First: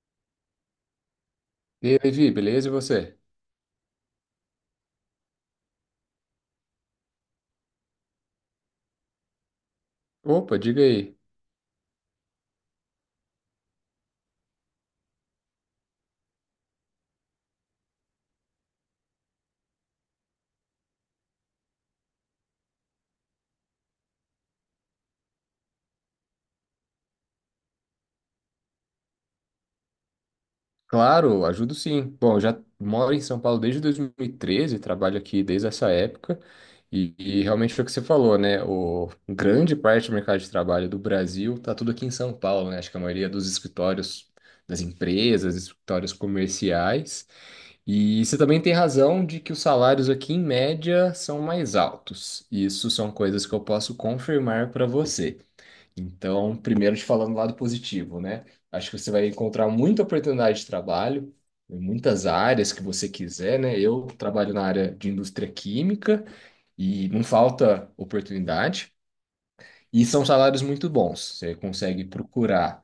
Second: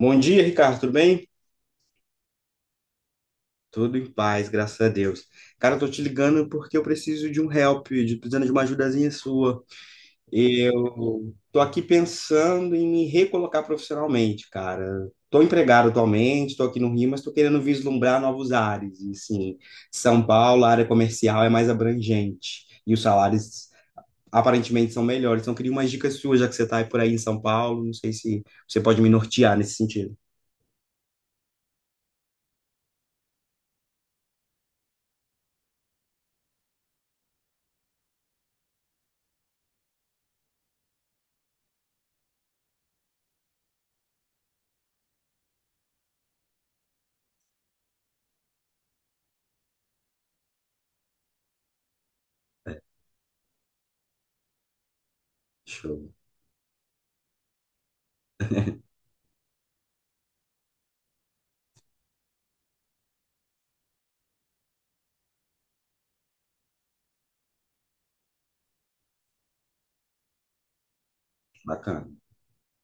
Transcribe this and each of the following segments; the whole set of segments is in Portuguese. Bom dia, Ricardo, tudo bem? E aí, Levi, beleza? E você? Tudo em paz, graças a Deus. Cara, eu tô te ligando porque eu preciso de um help, precisando de uma ajudazinha sua. Opa, diga aí. Eu tô aqui pensando em me recolocar profissionalmente, cara. Tô empregado atualmente, tô aqui no Rio, mas tô querendo vislumbrar novos ares. E sim, São Paulo, a área comercial é mais abrangente e os salários aparentemente são melhores. Então, eu queria umas dicas suas, já que você tá aí por aí em São Paulo, não sei se você pode me nortear nesse sentido. Claro, ajudo sim. Bom, eu já moro em São Paulo desde 2013, trabalho aqui desde essa época, e realmente foi o que você falou, né? O grande parte do mercado de trabalho do Brasil está tudo aqui em São Paulo, né? Acho que a maioria dos escritórios das empresas, escritórios comerciais. E você também tem razão de que os salários aqui, em média, são mais altos. Isso são coisas que eu posso confirmar para você. Show, Então, primeiro te falando do lado positivo, né? Acho que você vai encontrar muita oportunidade de trabalho em muitas áreas que você quiser, né? Eu trabalho na área de indústria química e não falta oportunidade e são salários muito bons, você consegue bacana. procurar.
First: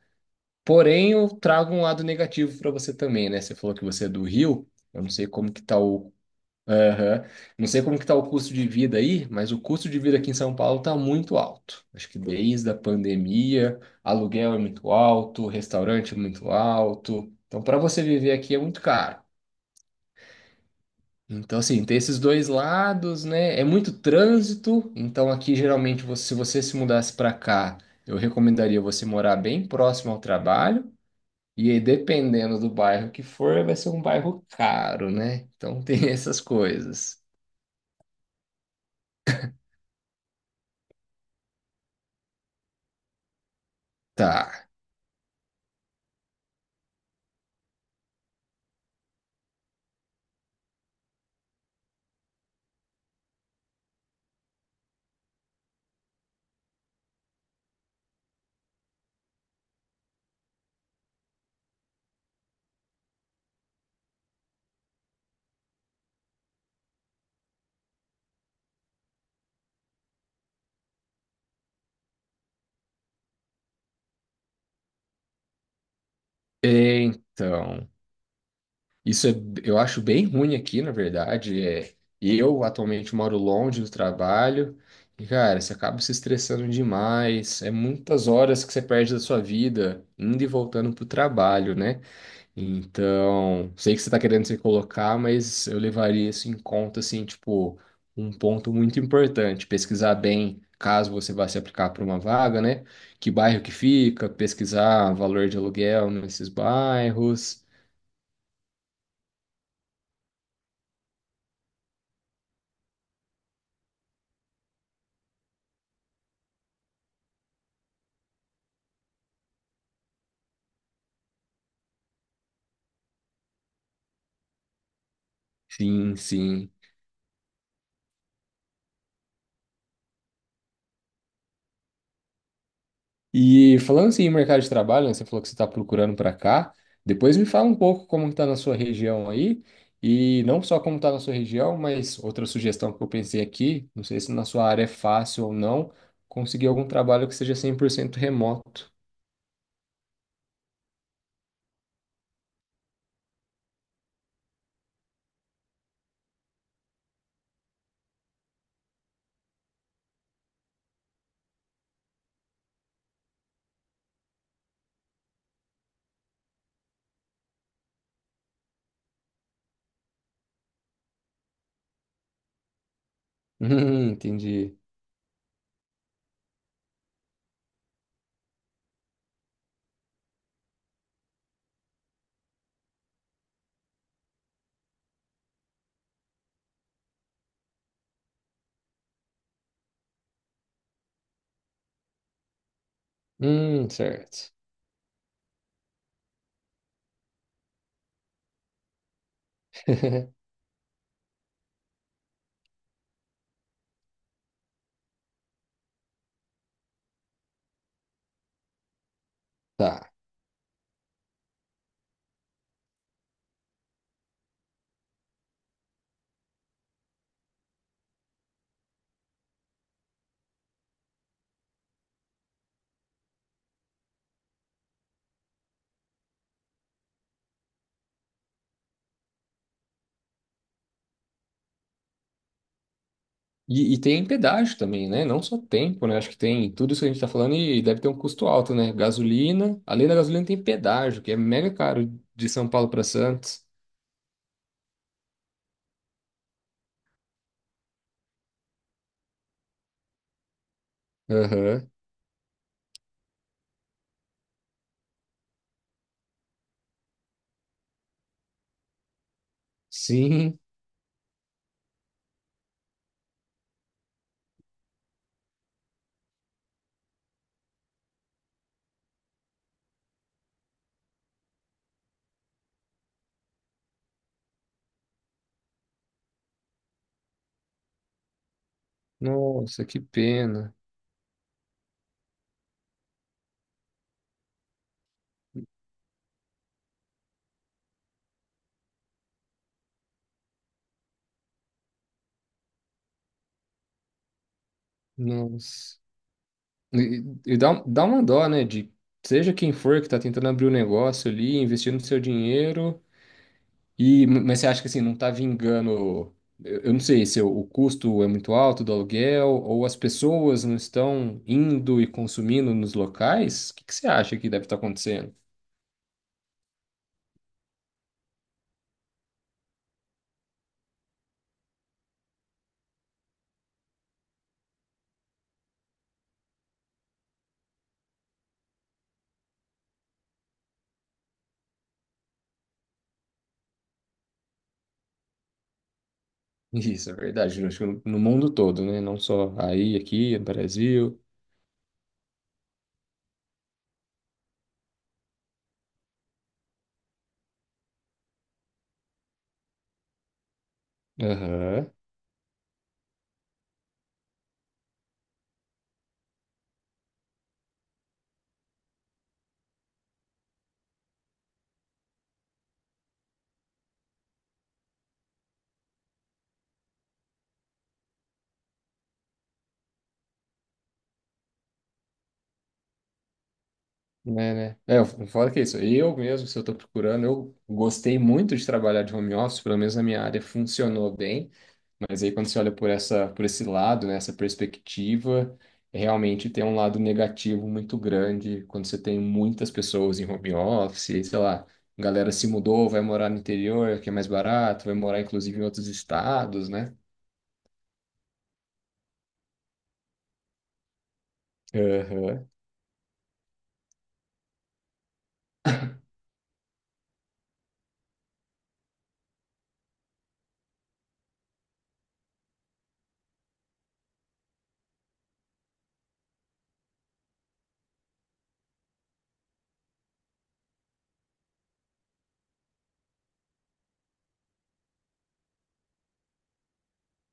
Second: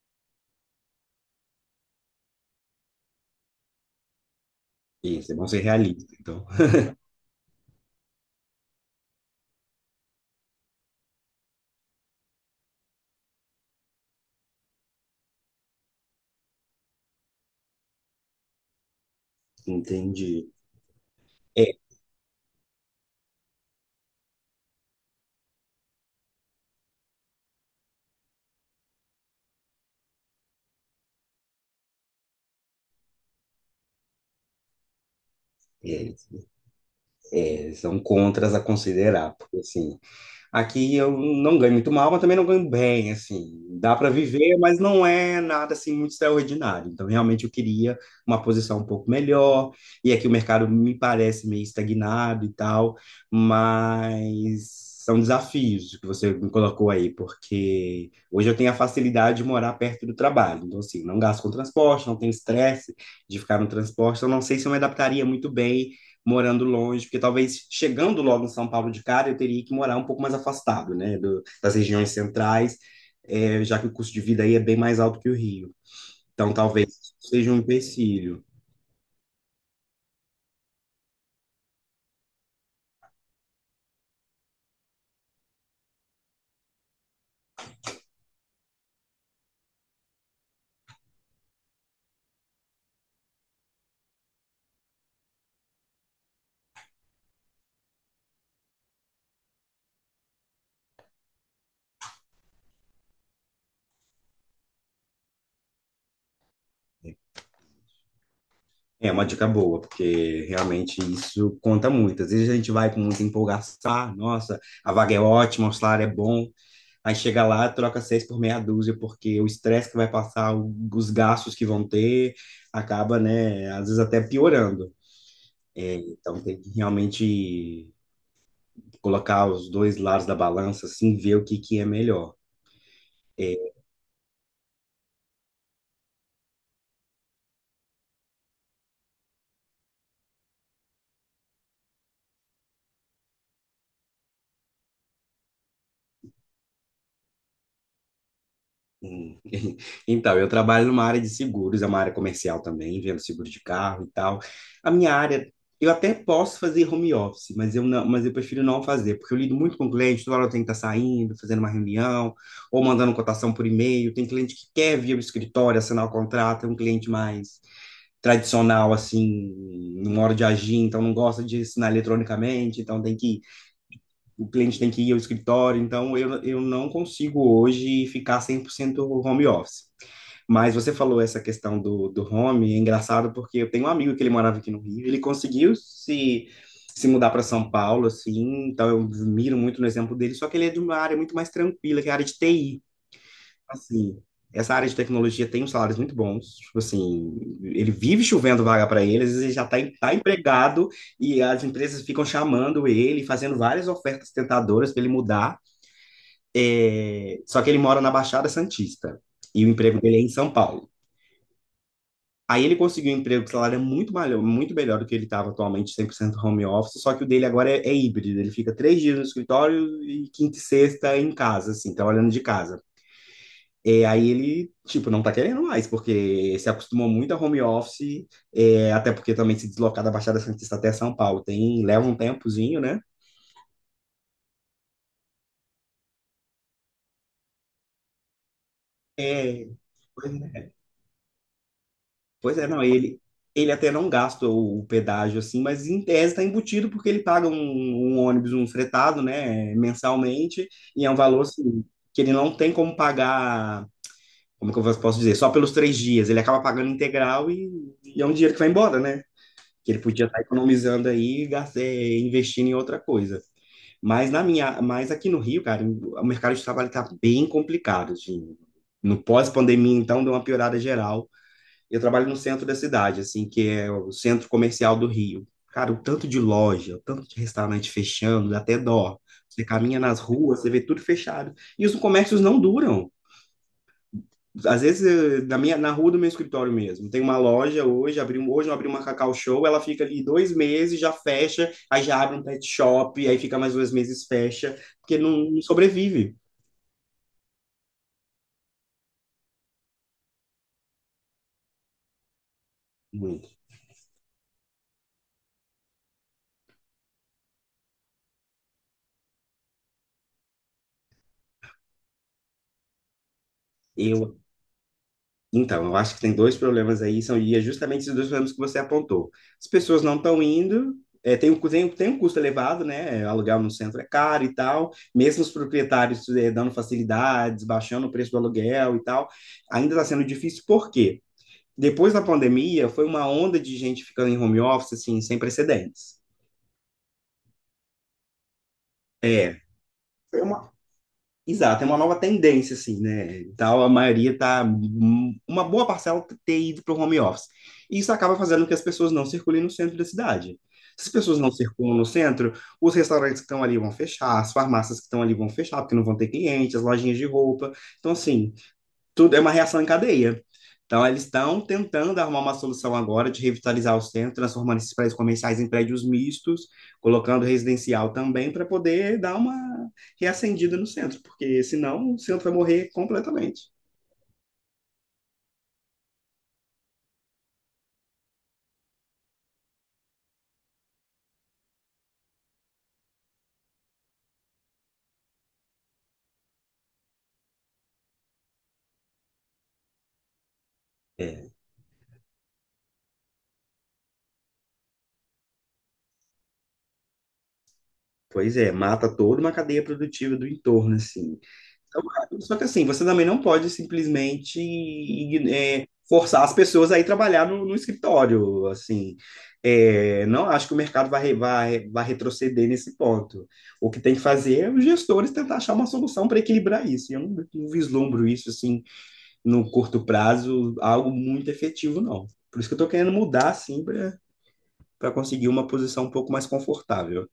Porém, eu trago um lado negativo para você também, né? Você falou que você é do Rio, eu não sei Isso, é bom como ser que tá realista. o Então, Aham. Não sei como que tá o custo de vida aí, mas o custo de vida aqui em São Paulo tá muito alto. Acho que desde a pandemia, aluguel é muito alto, restaurante é muito alto. Então, para você viver aqui é muito caro. entendi. Então, é, assim, tem esses dois lados, né? É muito trânsito. Então, aqui geralmente, se você se mudasse para cá, eu recomendaria você morar bem próximo ao trabalho. E aí, dependendo do bairro que for, vai ser um bairro caro, né? Então, tem é, essas coisas. São contras a considerar, porque assim, aqui eu não ganho muito mal, mas também não ganho bem, assim. Dá para viver, Tá. mas não é nada assim muito extraordinário. Então, realmente eu queria uma posição um pouco melhor. E aqui o mercado me parece meio estagnado e tal, mas são desafios que você me colocou aí, porque hoje eu tenho a facilidade de morar perto do trabalho. Então, assim, não gasto com transporte, não tenho estresse de ficar no transporte. Eu não sei se eu me adaptaria muito bem morando longe, porque talvez chegando logo em São Paulo de cara, eu teria que morar um pouco mais afastado, né, das regiões centrais, já que o custo de vida aí é bem mais alto que o Rio. Então, talvez seja um Então, empecilho. isso é, eu acho bem ruim aqui, na verdade. É, eu atualmente moro longe do trabalho e, cara, você acaba se estressando demais. É muitas horas que você perde da sua vida indo e voltando pro trabalho, né? Então, sei que você tá querendo se colocar, mas eu levaria isso em conta, assim, tipo, um ponto muito importante. Pesquisar bem, caso você vá se aplicar para uma vaga, né? Que bairro que fica, pesquisar valor de aluguel nesses bairros. É uma dica boa, porque realmente isso conta muito. Às vezes a gente vai com muita empolgação: "Ah, nossa, a vaga é ótima, o salário é bom, aí chega lá, troca seis por meia dúzia, porque o estresse que vai passar, os gastos que vão ter, acaba, né, às vezes até piorando." Sim, Então tem que sim. realmente colocar os dois lados da balança, assim, ver o que que é melhor. E falando assim em mercado de trabalho, né, você falou que você está procurando para cá. Depois me fala um pouco como está na sua região aí. E não só como está na sua região, mas outra sugestão que eu pensei aqui, não sei se na sua área é fácil ou não, conseguir algum trabalho que seja 100% remoto. Hum. Então, eu trabalho numa área de seguros, é uma área comercial também, vendo seguro de carro e tal. A minha área, eu até posso fazer home office, mas eu prefiro não fazer, porque eu lido muito com cliente, toda hora eu tenho que estar saindo, fazendo uma reunião, ou mandando cotação por e-mail. Tem cliente que quer vir ao escritório, assinar o contrato, é um cliente mais tradicional, assim, não hora de agir, então não gosta de assinar eletronicamente, então tem que o entendi. cliente tem que ir ao escritório, então eu não consigo hoje ficar 100% home office. Mas você falou essa questão do home, é engraçado porque eu tenho um amigo que ele morava aqui no Rio, ele conseguiu se mudar para São Paulo, assim, então eu miro muito no exemplo dele, só que ele é de uma área muito mais tranquila, que é a área de TI. Assim, Certo. essa área de tecnologia tem uns salários muito bons. Tipo assim, ele vive chovendo vaga para ele, às vezes ele já está tá empregado e as empresas ficam chamando ele, fazendo várias ofertas tentadoras para ele mudar. É, só que ele mora na Baixada Santista e o emprego Tá. dele é em São Paulo. Aí ele conseguiu um emprego que o salário é muito melhor do que ele estava atualmente, 100% home office, só que o dele agora é, é híbrido. Ele fica três dias no escritório e quinta e sexta em casa, assim, trabalhando de casa. É, aí ele, tipo, não tá querendo mais, porque se acostumou muito a home office, é, até porque também se deslocar da Baixada Santista até São Paulo tem, leva um tempozinho, né? E tem pedágio também, né? Não só tempo, né? Acho que tem tudo isso que a gente tá falando e deve ter um custo alto, né? É, Gasolina, além da pois gasolina tem é, pedágio, que é mega caro de pois é, São não, Paulo para ele, Santos. ele até não gasta o pedágio, assim, mas em tese tá embutido porque ele paga um ônibus, um fretado, né, mensalmente, e é um valor, assim, Aham. que ele não tem como pagar, como é que eu posso dizer, só pelos três dias, ele acaba pagando integral, e é um dinheiro que vai embora, né? Que ele podia estar Sim. economizando aí, e investindo em outra coisa. Mas aqui no Rio, cara, o mercado de trabalho está bem complicado, assim. No pós-pandemia, então, deu uma piorada geral. Eu trabalho no centro da cidade, assim, que é o centro comercial do Rio. Cara, o tanto de loja, o tanto de restaurante fechando, dá até dó. Você Nossa, caminha que nas ruas, você pena. vê tudo fechado. E os comércios não duram. Às vezes, na rua do meu escritório mesmo, tem uma loja hoje, hoje eu abri uma Cacau Show, ela fica ali dois meses, já fecha, aí já abre um pet shop, aí fica mais dois meses, fecha, porque não Nossa. sobrevive E dá, dá uma dó, né? De seja quem for que tá tentando abrir o negócio ali, investindo seu dinheiro. muito. E, mas você acha que assim, não está vingando? Eu não sei se o custo é muito alto do aluguel ou as pessoas não estão indo e consumindo nos locais? O que que você acha Eu, que deve estar acontecendo? então, eu acho que tem dois problemas aí, são, e é justamente esses dois problemas que você apontou. As pessoas não estão indo, é, tem, um cu- tem um custo elevado, né? Alugar no centro é caro e tal, mesmo os proprietários, é, dando facilidades, baixando o preço do aluguel e tal, ainda está sendo difícil, porque depois da pandemia, foi uma onda de gente ficando em home office, assim, sem precedentes. Isso, é verdade. Eu Acho que no mundo todo, né? Não só É, aí, aqui, foi no uma, Brasil. Exato, é uma nova tendência, assim, né? Então, uma boa parcela tá ter ido para o home office. E isso acaba fazendo com que as pessoas não circulem no centro da cidade. Se as pessoas não Aham. circulam no centro, os restaurantes que estão ali vão fechar, as farmácias que estão ali vão fechar, porque não vão ter clientes, as lojinhas de roupa. Então, assim, tudo é uma reação em cadeia. Então, eles estão tentando arrumar uma solução agora de revitalizar o centro, transformando esses prédios comerciais em prédios mistos, colocando residencial também, para poder dar uma reacendida no centro, porque senão o centro vai morrer completamente. Né, né? É, eu que é isso. Eu mesmo, se eu estou procurando, eu gostei muito de trabalhar de home office, pelo menos na minha área funcionou bem, mas aí quando você olha por essa, por esse lado, né, essa perspectiva, é realmente tem um lado negativo muito grande quando você tem muitas pessoas em home office, sei É, lá, galera se mudou, vai morar no interior, que é mais barato, vai morar inclusive em outros estados, né? pois é, mata toda uma cadeia produtiva do entorno, assim. São rápidos. Aham. Só que assim, você também não pode simplesmente forçar as pessoas a ir trabalhar no escritório, assim. É, não acho que o mercado vai retroceder nesse ponto. O que tem que fazer é os gestores tentar achar uma solução para equilibrar isso. E eu não vislumbro isso, assim, no curto prazo, algo muito efetivo, não. Por isso que eu estou querendo mudar, assim, para conseguir uma posição um pouco mais confortável.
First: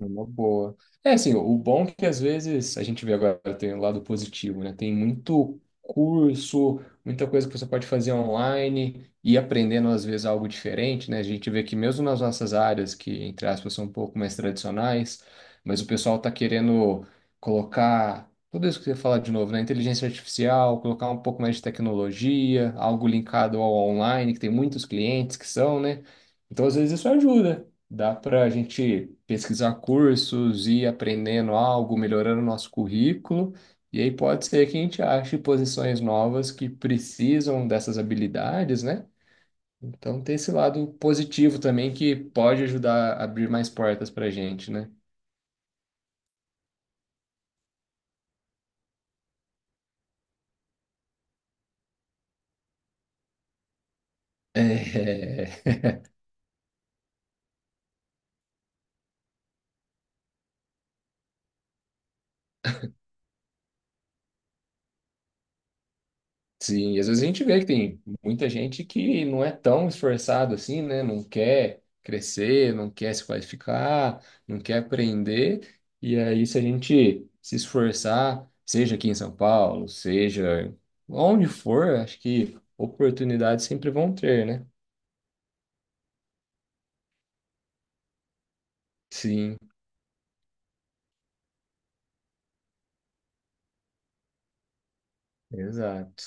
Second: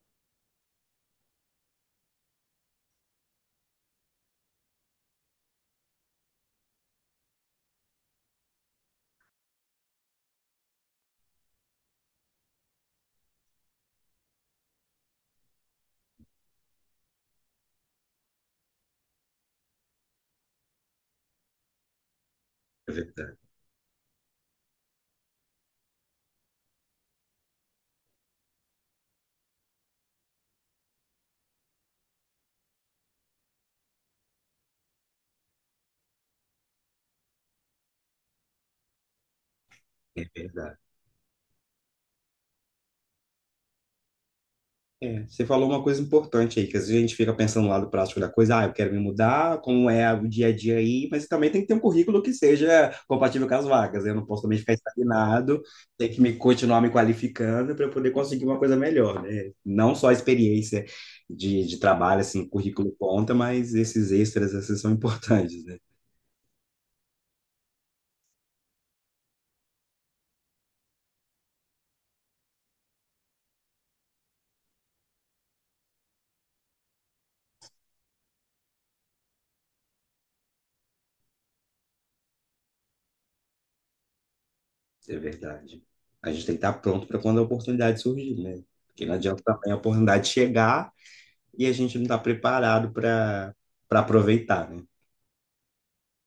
É uma boa. É assim, o bom é que às vezes a gente vê agora tem o lado positivo, né? Tem muito curso, muita coisa que você pode fazer online e aprendendo às vezes algo diferente, né? A gente vê que mesmo nas nossas áreas, que entre aspas são um pouco mais tradicionais, mas o pessoal tá querendo colocar tudo isso que você fala de novo, né? Inteligência artificial, colocar um pouco mais de tecnologia, É algo verdade, linkado ao online, que tem muitos clientes que são, né? Então às vezes isso ajuda. Dá para a gente pesquisar cursos, ir aprendendo algo, melhorando o nosso currículo, e aí pode ser que a gente ache posições novas que precisam dessas habilidades, né? Então é tem esse verdade. lado positivo também que pode ajudar a abrir mais portas para a gente, né? É, você falou uma coisa importante aí, que às vezes a gente fica pensando no lado prático da coisa, ah, eu quero me mudar, como é o dia a dia aí, mas também tem que ter um currículo que seja compatível com as vagas, né? Eu não posso também ficar É, estagnado, tem que me continuar me qualificando para eu poder conseguir uma coisa melhor, né? Não só a experiência de trabalho, assim, currículo conta, mas esses extras, assim, são importantes, né? Sim, e às vezes a gente vê que tem muita gente que não é tão esforçado assim, né? Não quer crescer, não quer se qualificar, não quer aprender. E aí, se a gente se esforçar, seja aqui em São Paulo, seja onde for, acho que oportunidades sempre vão ter, né? É verdade. A gente tem que estar pronto para quando a oportunidade surgir, né? Porque não adianta Sim, também a oportunidade chegar e a gente não está preparado para aproveitar, né? exato.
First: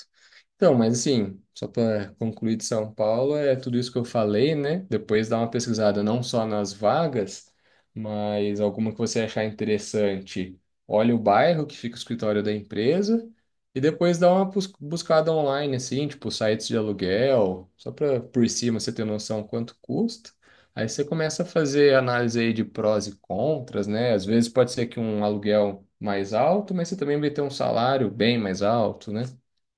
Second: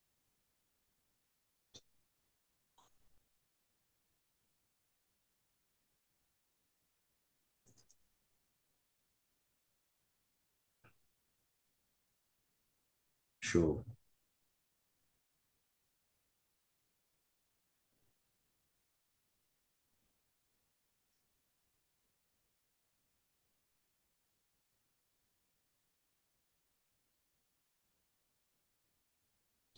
Então, mas assim, só para concluir de São Paulo, é tudo isso que eu falei, né? Depois dá uma pesquisada não só nas vagas, mas alguma que você achar interessante. Olha o bairro que fica o escritório da empresa e Show. depois dá uma buscada online, assim, tipo sites de aluguel, só para por cima você ter noção quanto custa. Aí você começa a fazer análise aí de prós e contras, né? Às vezes pode ser que um aluguel mais alto, mas você também vai ter um salário bem mais alto, né?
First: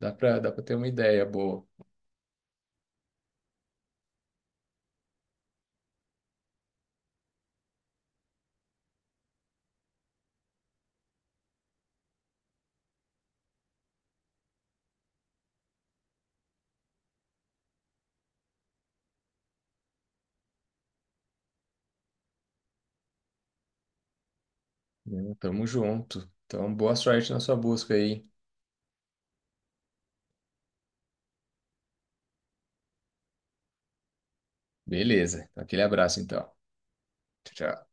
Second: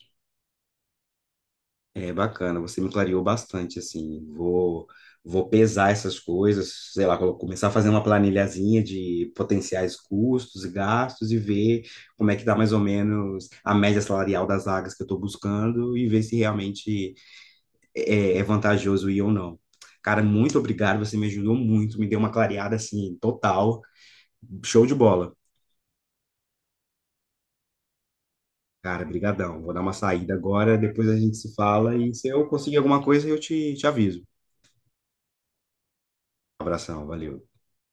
Dá pra ter uma ideia boa. É bacana, você me clareou bastante, assim. Vou pesar essas coisas, sei lá, vou começar a fazer uma planilhazinha de potenciais custos e gastos e ver como é que dá mais ou menos a média salarial das vagas que eu estou buscando e ver se realmente é, é vantajoso ir ou não. Cara, muito obrigado, você me ajudou muito, me deu uma clareada assim, total. Show de bola. Não, tamo junto. Então, boa sorte na sua busca aí. Cara, brigadão. Vou dar uma saída agora, depois a gente se fala e se eu conseguir alguma coisa eu te aviso. Beleza. Aquele abraço, então. Abração, valeu. Tchau, tchau.